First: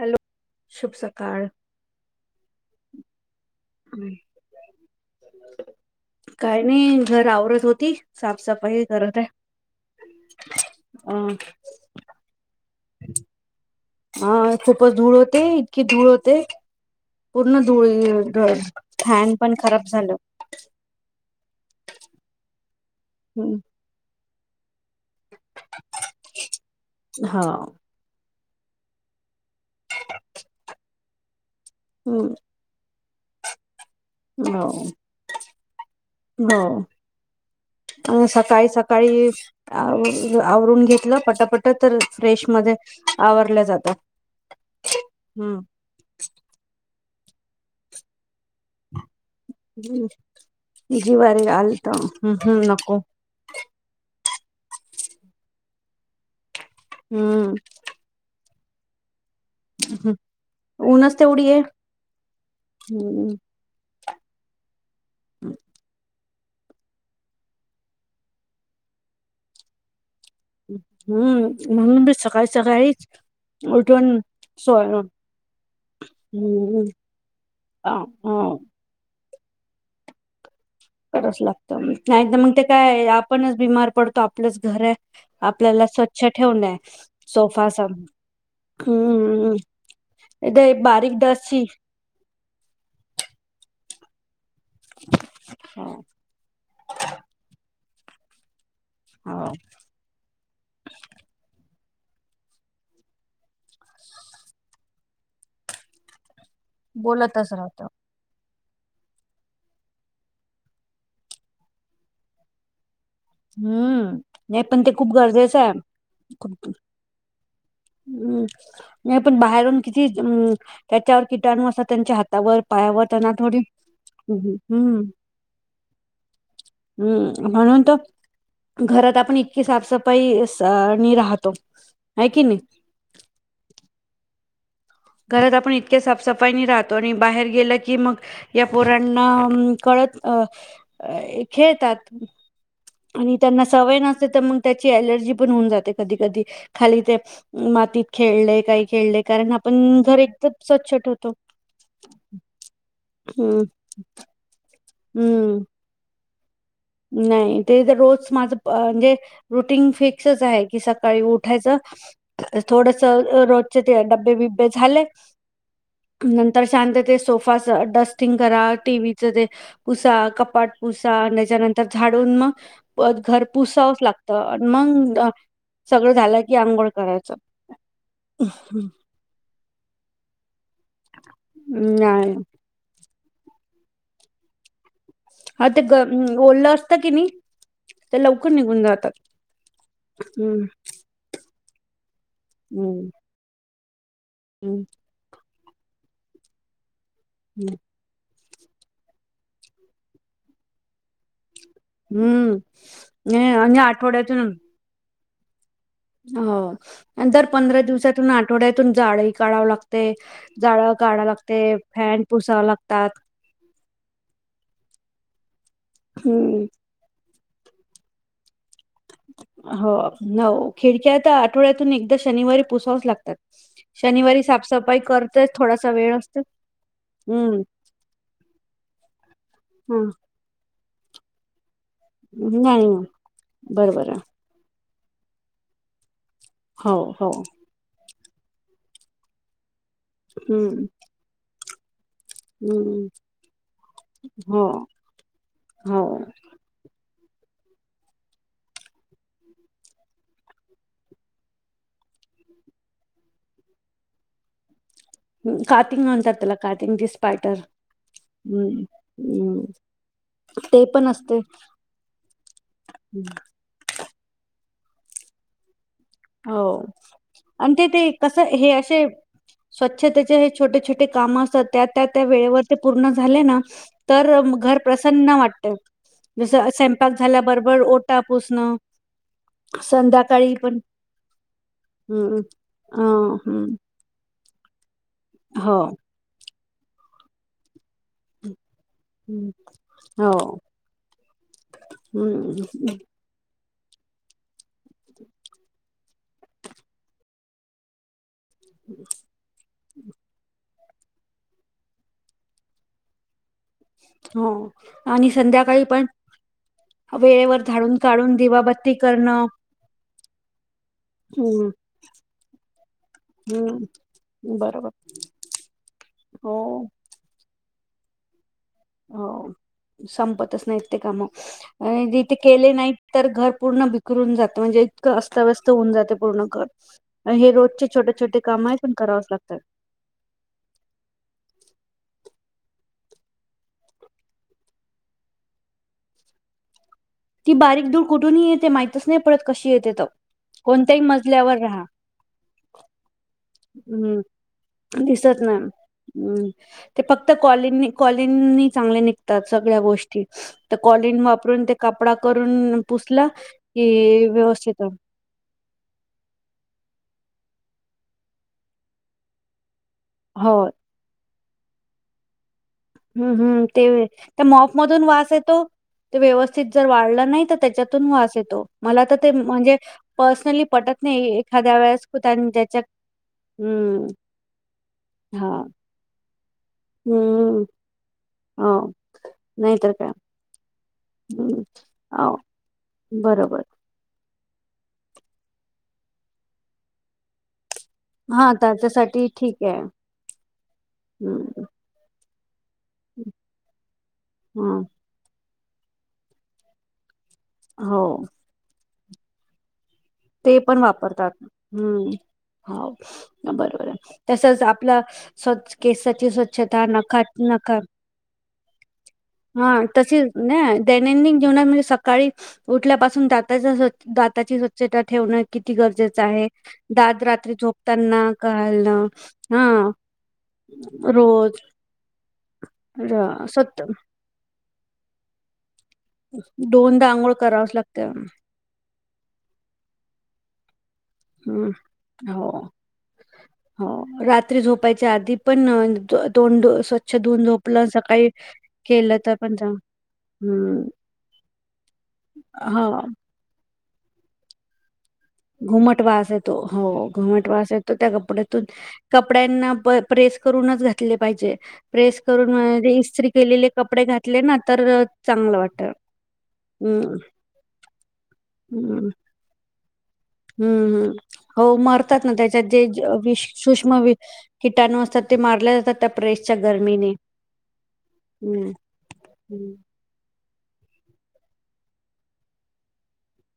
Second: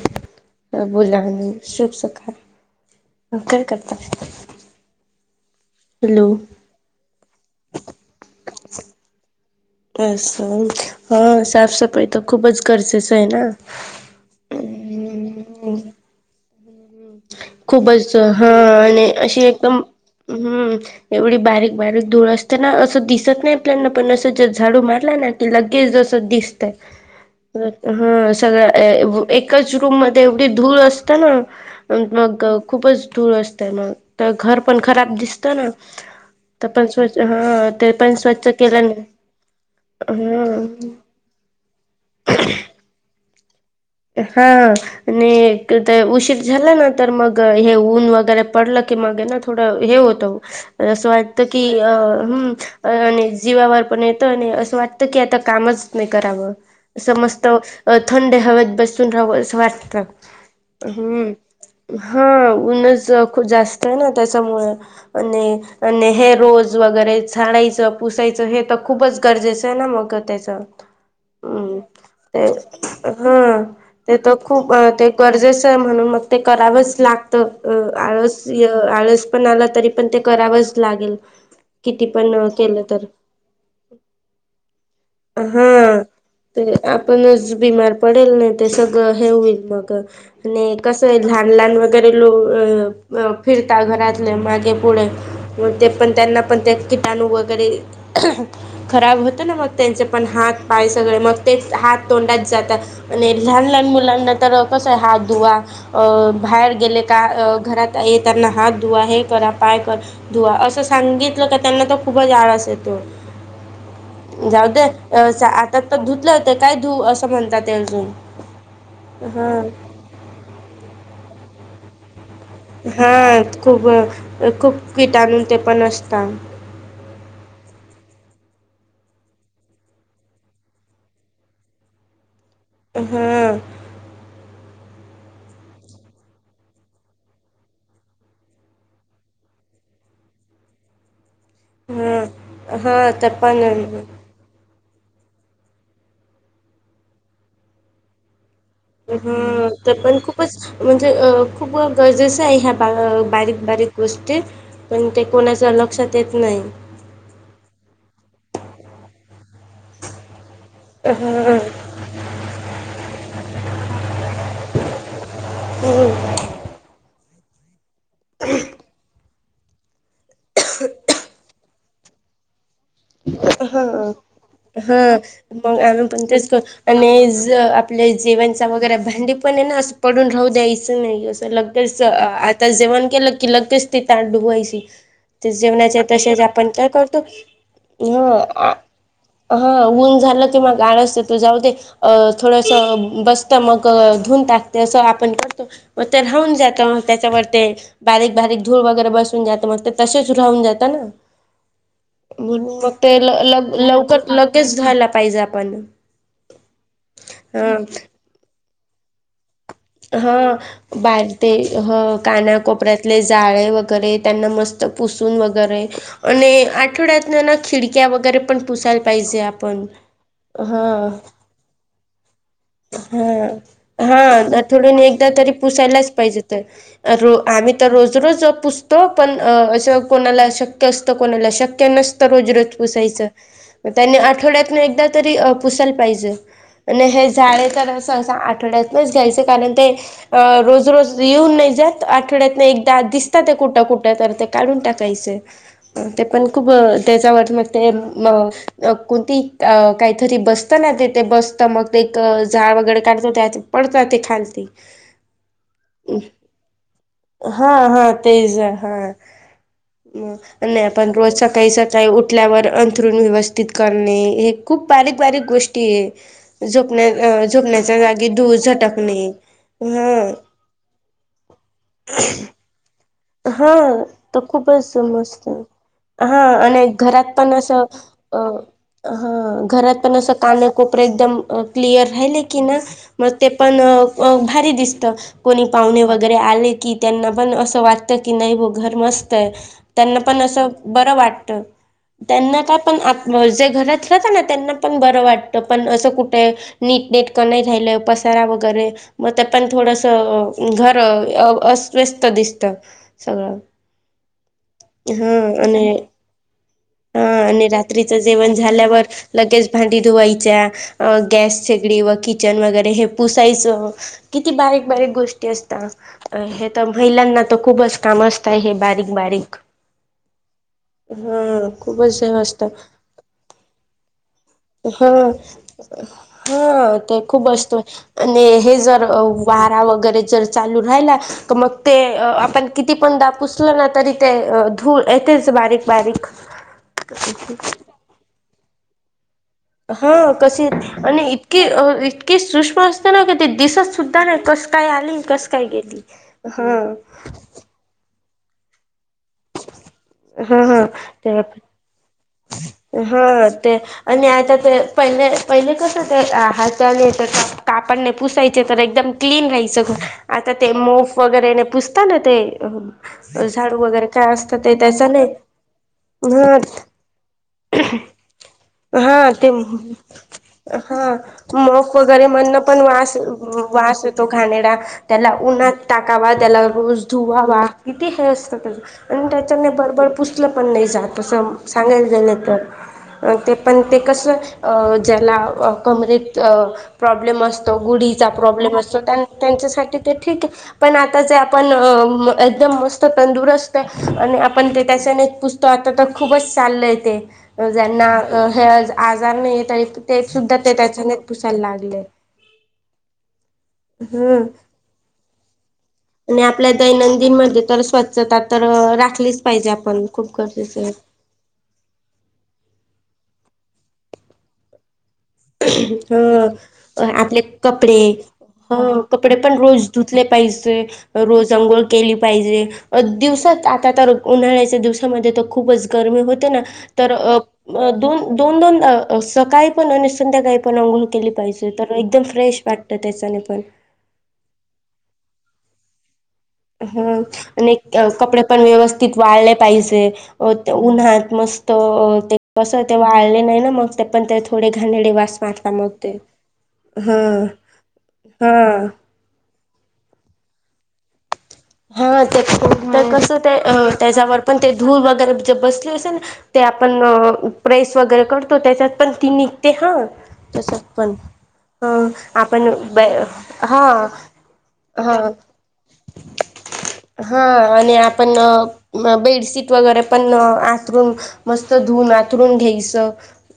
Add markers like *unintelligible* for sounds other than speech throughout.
Hello शुभ बोला सकाळ आणि शुख शुखाट नकल करता हॅलो काय नाही घर आवरत होती साफसफाई करत आहे अस हा साफ सफाई तर खूपच गरजेचं आहे ना हा खूपच धूळ होते इतकी धूळ होते पूर्ण धूळ खूपच हा आणि फॅन अशी पण एकदम खराब झालं हम्म एवढी बारीक बारीक धूळ असतना असं दिसत नाही आपल्याना पण असं झाडू मार ल ना की लगेच जस दिसतय हा हा सगळ एकाच रूम मध्ये एवढी धूळ असतें ना हम्म मग खूपच धूळ असतं मग तर घर पण हो खराब दिसत ना तर पण स्वच्छ हा ते पण हो स्वच्छ सकाळी केलं नाही सकाळी हा हम पटापटा तर फ्रेश मध्ये आवरल्या जात हा आणि ते उशीर झाला ना तर मग हे ऊन वगैरे पडलं की मगे ना थोडं हे होत असं वाटत जीवारी की आलत अ हम् हम हम् नको आणि जीवावर पण येत आणि अस वाटत की आता कामच नाही करावं असं मस्त हम्म थंड हवेत बसून राहावं असं वाटत् ऊनच हम तेवढी आहे हा उन्हच हम्म खूप जास्त आहे ना त्याच्यामुळे आणि आणि हे रोज वगैरे झाडायचं पुसायचं हे तर खूपच गरजेचं आहे ना मग त्याच्यात हम्म हम म्हणून मी सकाळी सकाळी हा ते उठून तर खूप सोय ते गरजेचं आहे म्हणून मग ते करावंच लागत अ आळस ये आ आळस पण आला तरी पण ते करावंच लागेल करावंच लागत किती नाही तर पण मग ते केलं तर काय आपणच बीमार पडतो आपलंच घर आहे हा आपल्याला स्वच्छ ते ठेवणय आपणच सोफासा बीमार पडेल नाही सगळ हे हम्म होईल मग आणि ते कसं बारीक आहे लहान डसची लहान वगैरे लो फिरता घरातले मागे पुढे मग ते पण त्यांना पण ते किटाणू वगैरे खराब होत हो ना मग त्यांचे पण हात पाय सगळे मग तेच हात तोंडात जातात आणि लहान लहान मुलांना तर कसं आहे हात धुवा अ बाहेर गेले का बोलतच अ राहत घरात येताना हात धुवा हे करा पाय करा धुवा असं सांगितलं का त्यांना तर खूपच आळस येतो हम्म नाही जाऊ दे पण ते खूप गरजेचं आहे आता तर धुतले होते खूप काय धू असं म्हणतात ते अजून हम्म नाही पण हा बाहेरून किती त्याच्यावर किटाणू असा त्यांचे हात हा खूप हम्म खूप हम्म किटाणू ते पण असता हम्म म्हणून घरात आपण इतकी साफसफाई नि राहतो आहे की नाही हम्म. घरात आपण इतक्या साफसफाई नी राहतो आणि बाहेर गेलं की मग या पोरांना कळ अ खेळतात हा हा ते आणि पण त्यांना सवय नसते तर मग त्याची अलर्जी पण होऊन जाते कधी कधी खाली ते मातीत खेळले काही खेळले कारण ह तर आपण पण घर एकदम खूपच स्वच्छ म्हणजे ठेवतो खूप गरजेच आहे ह्या हम्म बारीक बारीक गोष्टी पण ते हम्म कोणाच्या लक्षात येत नाही नाही ते तर रोज माझ म्हणजे रुटीन फिक्सच आहे- *inaudible* कि सकाळी हा उठायचं थोडस रोजचे ते डब्बे -बिब्बे झाले नंतर शांत ते सोफा डस्टिंग करा टीव ते पुसा कपाट पुसा आणि त्याच्यानंतर झाडून मग प घर हा पुसावंच लागतं आणि हा मग अ, मग आम्ही सगळं पण झालं तेच की कर अंघोळ आणि करायचं. आप जीवनचा वगैरे भांडी पण ना पडून राहू द्यायचं नाही असं लगेच नाही आता जेवण केलं की लगेच ती ताट दूवायची ते हा ग जेवणाचे हम्म, तसेच आपण ओलं काय असतं की करतो- नाही ते लवकर ह निघून जातात. हा ऊन झालं की हं, मग आळस येतो जाऊदे थोडस हं, बसत मग धुून टाकते हं, असं आपण तर राहून जात त्याच्यावर ते हं, बारीक बारीक धूळ वगैरे बसून जात मग ते तसेच राहून जात ना हं. म्हणून मग ते ल नाही ल आणि लवकर आठवड्यातून लगेच धुवायला पाहिजे आपण हो दर हा पंधरा दिवसातून आठवड्यातून जाडुन काढावं लागत- ह बार ते ह फॅन पुसावं लागतात. कानाकोपऱ्यातले जाळे वगैरे त्यांना मस्त *unintelligible* पुसुून वगैरे आणि हं. आठवड्यातल्या ना खिडक्या वगैरे पण *unintelligible* पुसायला पाहिजे आपण हो हो हा खिडक्या तर *unintelligible* आठवड्यातून एकदा शनिवारी पुसावच लागतात. हा शनिवारी हा थोड साफसफाई एकदा करतेच तरी थोडासा पुसायलाच वेळ पाहिजे असतो तर हम्म आम्ही *unintelligible* तो पण *unintelligible* हम्म त शक नाही नतजजयच बरोबर आहे आवड *unintelligible* तरी पुसल पाहिजे *unintelligible* हो हो *unintelligible* सहसा आठवड्यातच घ्यायच कारण ते हम्म रोज रोज येऊन नाही *unintelligible* आठवड्यातून एकदा हम्म दिसत ते कुठं कुठं तर ते हो काढून टाकायचं हो ते पण खूप त्याच्यावरन मग ते कुठीत काहीतरी बसतं ना ते ते बसतं मग एक झाड वगैरे काढतो त्या पडत ते खालती हम् काातिंग म्हणतात त्याला काातिंग दिीस पाारयटर हा हा तेच हम्म हा हम्म नाही ते पण आपण रोज असते सकाळी सकाळी उठल्यावर अंथरुण हम्म. व्यवस्थित करत हे खूप बारीक बारीक गोष्टी आहेत हो झोपण्या आणि ते झोपण्याच्या ते जागी कसं धूळ हे असे झटकणे हा स्वच्छतेचे हे छोटे छोटे काम असतात त्या त्या त्या वेळेवर ते पूर्णच हा तर खूपच मस्त वाटत हा जस आणि स्वयंपाक घरात पण झाल्याबरोबर असं ओटा अ ह पुसणं अ ह घरात पण असं संध्याकाळी पण कानेकोपरे एकदम क्लिअर हम्म राहिले की ना अ मग ते अ अ हम्म पण भारी दिसतं कोणी हो पाहुणे वगैरे आले की त्यांना पण असं वाटतं की नाही बाबा मस्त हम्म, त्यांना पण अस हो ब वाटत त्यांना का हम्म पण *unintelligible* *unintelligible* त्यांनाण ब वाट पण अस कुठ नीटट नाही रा वगैरे मग तर पण थोडस घर -अस्व्यस्त दिसत सगळं *unintelligible* हो आणि हा संध्याकाळी आणि पण हा वेळेवर आणि झाडून रात्रीचं काढून जेवण दिवाबत्ती -झाल्यावर करणं लगेच भांडी धुवायच्या अ गॅस हम्म शेगडी व किचन वगैरे हे पुसायचं हम्म किती बारीक बरोबर बारीक गोष्टी असतात अ हो हे तर महिलांना तर खूपच काम असतंय हे बारीक- हो बारीक संपतच नाहीत ते काम, हा खूपच हे जथे असत केले नाहीत तर घर पूर्ण बिकरून जात म्हणजे ह इतकं अस्ताव्यस्त होऊन जाते पूर्ण घर -हा ते आणि खूप हे असतो रोजचे छोटे छोटे आणि काम आहे हे पण जर करावच लागतात वारा वरे ल राग *unintelligible* किती पण दा पुसलं ना तरी ते धूळ येतेच बारीक बारीक *unintelligible* ती बारीक दूर कुठूनही येते माहितच नाही- *inaudible* येते तर हा कसे कोणत्याही आणि मजल्यावर इतकीे राहा इतके सूक्ष्म असते ना का ते *unintelligible* दिसत हम्म सुद्धा नाही कस काय आली दिसत कस नाही. काय गेली हा- *inaudible* कॉलीनी चांगले नि सगळ्या गोष्टी हा तर हा कॉलीन वापरून ते कपडा करून पुसला हा ते की आणि आता ते पहिले पहिले कसं ते कापड पुसायचे तर एकदम क्लीन राहायचं घर आता हो ते गरे पुूसता ना ते हम्म हम्म झाडू ते वगैरे त्या त ते मॉप त्याच मधून नाही वास येतो. ते व्यवस्थित जर वाढला नाही तर त्याच्यातून वास येतो मला हा तर ते म्हणजे पर्सनली हा पटत नाही एखाद्या मोफ वेळेस वगैरे त्यां त्याच्या वास हम्म येतो घाणेरडा त्याला हा उन्हात टाकावा त्याला रोज हम्म धुवावा किती हे असत हो त्याच आणि त्याच्याने नाहीतर भरभर काय पुसलं पण नाही जात हम्म सांगायला झाले हो तर ते बरोबर पण ते ज्याला कमरेत प्रॉब्लेम अस गुढीचा हा प्रोब्लेम असतो त्याच्यासाठी ठीक आहे. त्यांच्यासाठी ठीक पण आता जे हम्म आपण एकदम मस्त तंदुरस्त आणि आपण हा ते त्याच्याने पुसतो आता तर खूपच चाललंय ते अ हो ज्यांना हे आजार नाही येत ते पण वापरतात हम्म हो बरोबर हम्म तसच आपल आणि आपल्या स्वचछ न दैनंदिन न मध्ये तर स्वच्छता तर राखलीच पाहिजे हा आपण तशी खूप ना गरजेचं आहे जेवणामध्ये सकाळी उठल्यापासून दाताची, स्वच्छता ठेवणं किती गरजेचं आहे, ह दात आपले रात्री कपडे झोपताना ह घलणं कपडे पण हा रोज पाहिजे रोज, अंघोळ केली, पाहिजे दिवसात स्वत आता तर उन्हाळ्या दिवसामध्ये खूपच गरमी होते ना, दोनदा तर आंघोळ करावच लागते दोन दोन दोन अ सकाळी पण आणि संध्याकाळी पण आंघोळ केली पाहिजे. हम्म तर एकदम हो फ्रेश वाटत त्याच्याने पण हो रात्री झोपायच्या आधी पण तोंड धु- ह स्वच्छ धुवून आणि झोपलं सकाळी कपडे पण व्यवस्थित केलं तर वाळले पण चांगलं. पाहिजे, हम्म उन्हात मस्त ते कस ते हा वाळले नाही ना मग ते पण थोडे घाणेरडे घुमटवास येतो हो घुमटवास येतो त्या कपड्यातून हा कपड्यांना प्रेस करूनच घातले पाहिजे. हा प्रेस ते करून म्हणजे इस्त्री कस ते केलेले कपडे त्याच्यावर घातले पण ना ते तर धूळ अ, वैगेरे चांगलं वाटत बसली असेल ना आपण हम्म प्रेस वैगेरे करतो, त्याच्यात हम्म पण ती निघते हा तसत हम्म हम्म पण हो ह मरतात ना त्याच्यात आपण जे वि हा सूक्ष्म किटाणू हा असतात, ते मारल्या जातात त्या प्रेसच्या गरमीने हा आणि आपण हम्म बेडशीट हम्म. वैगेरे पण आथरून मस्त धुवून आथरून घ्यायचं,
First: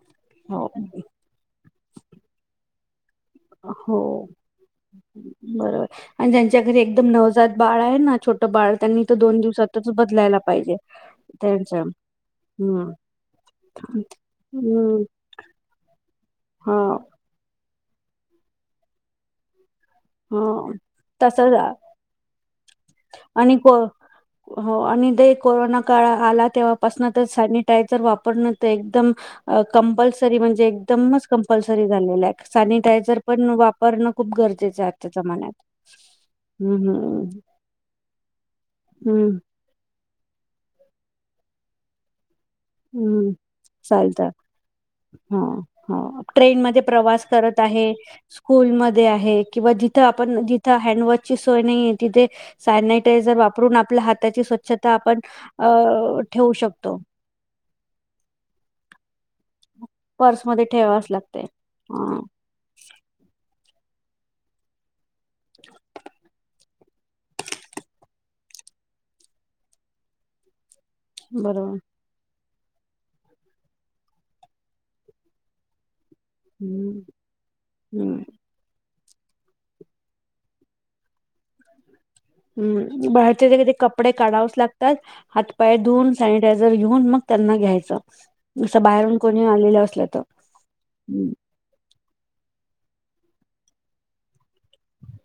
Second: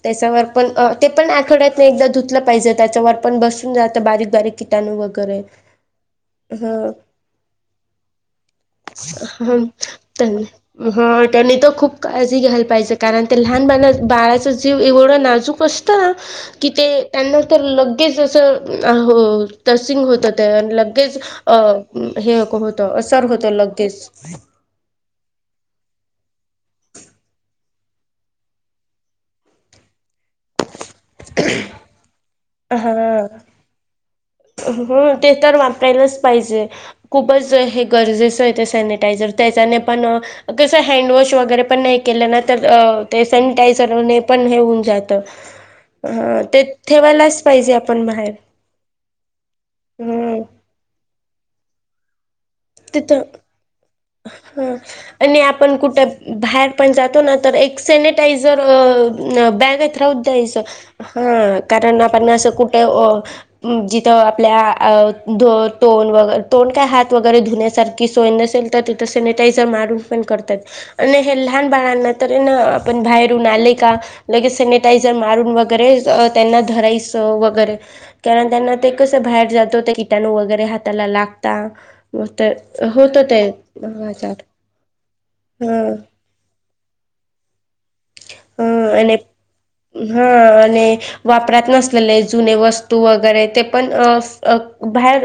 त्याच्यावर हो पण ते पण आठवड्यातून एकदा धुतलं पाहिजे त्याच्यावर आपण बसून जात हो बारीक बारीक किटाणू वगैरे बरोबर आणि ज्यांच्या ह घरी एकदम नवजात बाळ आहे ना छोटं बाळ त्यांनी तर दोन ह दिवसातच बदलायला पाहिजे हा त्यांनी तर त्यांच खूप काळजी घायल हम्म पाहिजे. बाळा जीव हम्म एवढ नाजूक असत ना की हा त्यांणा तो ले असंसिंग होत ते हा लगेच तसच अ हे असर होतं आणि लगेच हो आणि ते कोरोना काळ आला--, तेव्हा पासून तर सेनिटायझर वापरणं ते एकदम अ कम्पल्सरी म्हणजे एकदमच कंपलसरी झालेल आहे हा सॅनिटायझर पण वापरणं खूप गरजेचं आहे. हो आजच्या ते जमान्यात तर वापरायलाच पाहिजे, हम्म हम्म खूपच हे गरजेचं आहे ते सॅनिटायझर हम्म त्याच्याने पण कसं हँडवॉश वगैरे पण नाही केलं ना ते हम्म सेनिटायझरने चालत पण हे होऊन जात हा हा ते ट्रेनमध्ये प्रवास ठेवायला. करत स्कूलमध्ये आहे, किंवा जिथ हम्म आपण जिथे सोय नाही तिथे तिथं सॅनिटायझर वापरून आपल्या हाताची हं स्वच्छता आपण आणि आपण अ ठेवू शकतो. सॅनिटाईझर अ बॅंक द्यायच पर्समध्ये ठेवाच लागते हा कारण हा आपण असं कुठे अ जिथं आपल्या तोंड वगैर तोंड काय हात वगर वगैरे धुण्यासारखी सोय नसेल तर तिथे सॅनिटायझर मारून पण करतात आणि हे लहान बरोबर बाळांना तर ना आपण बाहेरून आले का, लगेच सॅनिटायझर मारून वगैरे त्यांना हम्म धरायचं वगैरे हम्म कारण त्यां ते कसं बाहेर जातो, त्या किटाणू वगैरे हाताला लागता, मग तर हम् होत ते बाहेरचे क कपडे आजार काढावच लागतात, हात पाय धऊून, सॅनिटाय रेऊन मग त्यांना घ्यायच. अस बाहेरून कोणी आलेलं असल्या तर जु वस्तू वगैरे पण बाहेर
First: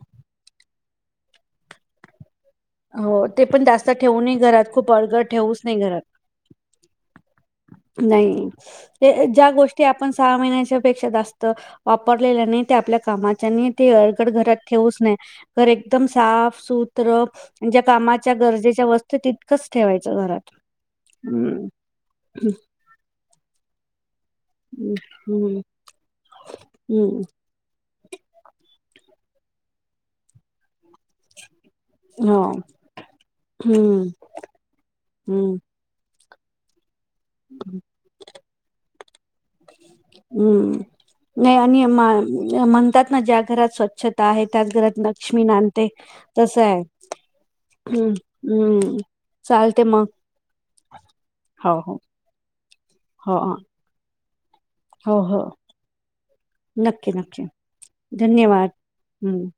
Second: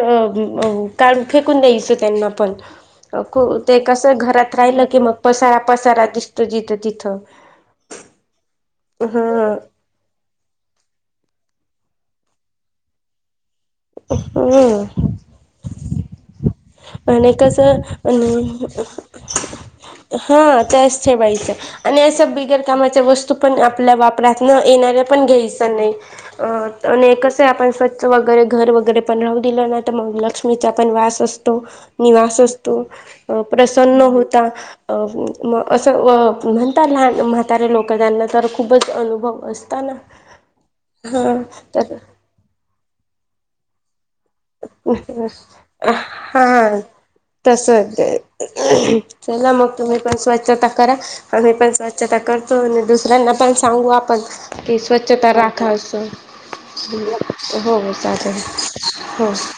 का फेक तस त्यांना पण हो खू पण ते जास्त कसं ठेवू नये घरात राहिलं खूप की मग अडगळ पसारा ठेवूच नाही घरात पसारा दिसत जिथं तिथं नाही हा ज्या गोष्टी आपण सहा महिन्याच्या पेक्षा जात. वापरलेल्या नही ते आपल्या कामा नी ते अडगड घरात ठेवऊच हम्म नाही घर एकदम साफ सूत्र आणि म्हणजे ज्या कामाच्या कसं गरजेच्या वस्तू तितकंच ठेवायचं घरात हम् संभिगता गोष्ट म्हणजे आपल्या बाब घरातून येणार्या पण हम्म घ्यायच नाही हम्म कस आपण स्वच्छ वगैरे घर वगैरे वगैरे पण राहू दिलं ना, तर मग लक्ष्मीचा पण वास असतो. निवास हो असतो प्रसन्न हम्म होता अ हम्म म असं व म्हणतात लहान म्हातारे लोक त्यांना तर खूपच अनुभव असताना हम्म हा नाही आणि तर म्हणतात ना ज्या घरात स्वच्छ ता आहे त्याच घरात लक्ष्मी नांदते हा तस आहे. तस हम्म हम्म चला मग तुम्ही पण स्वच्छता करा आम्ही पण हो हो स्वच्छता करतो आणि दुसऱ्यांना हो पण सांगू आपण की हो हो स्वच्छता हो. राखा अस हो नक्की ठेवूया हो चालेल. हो हम्म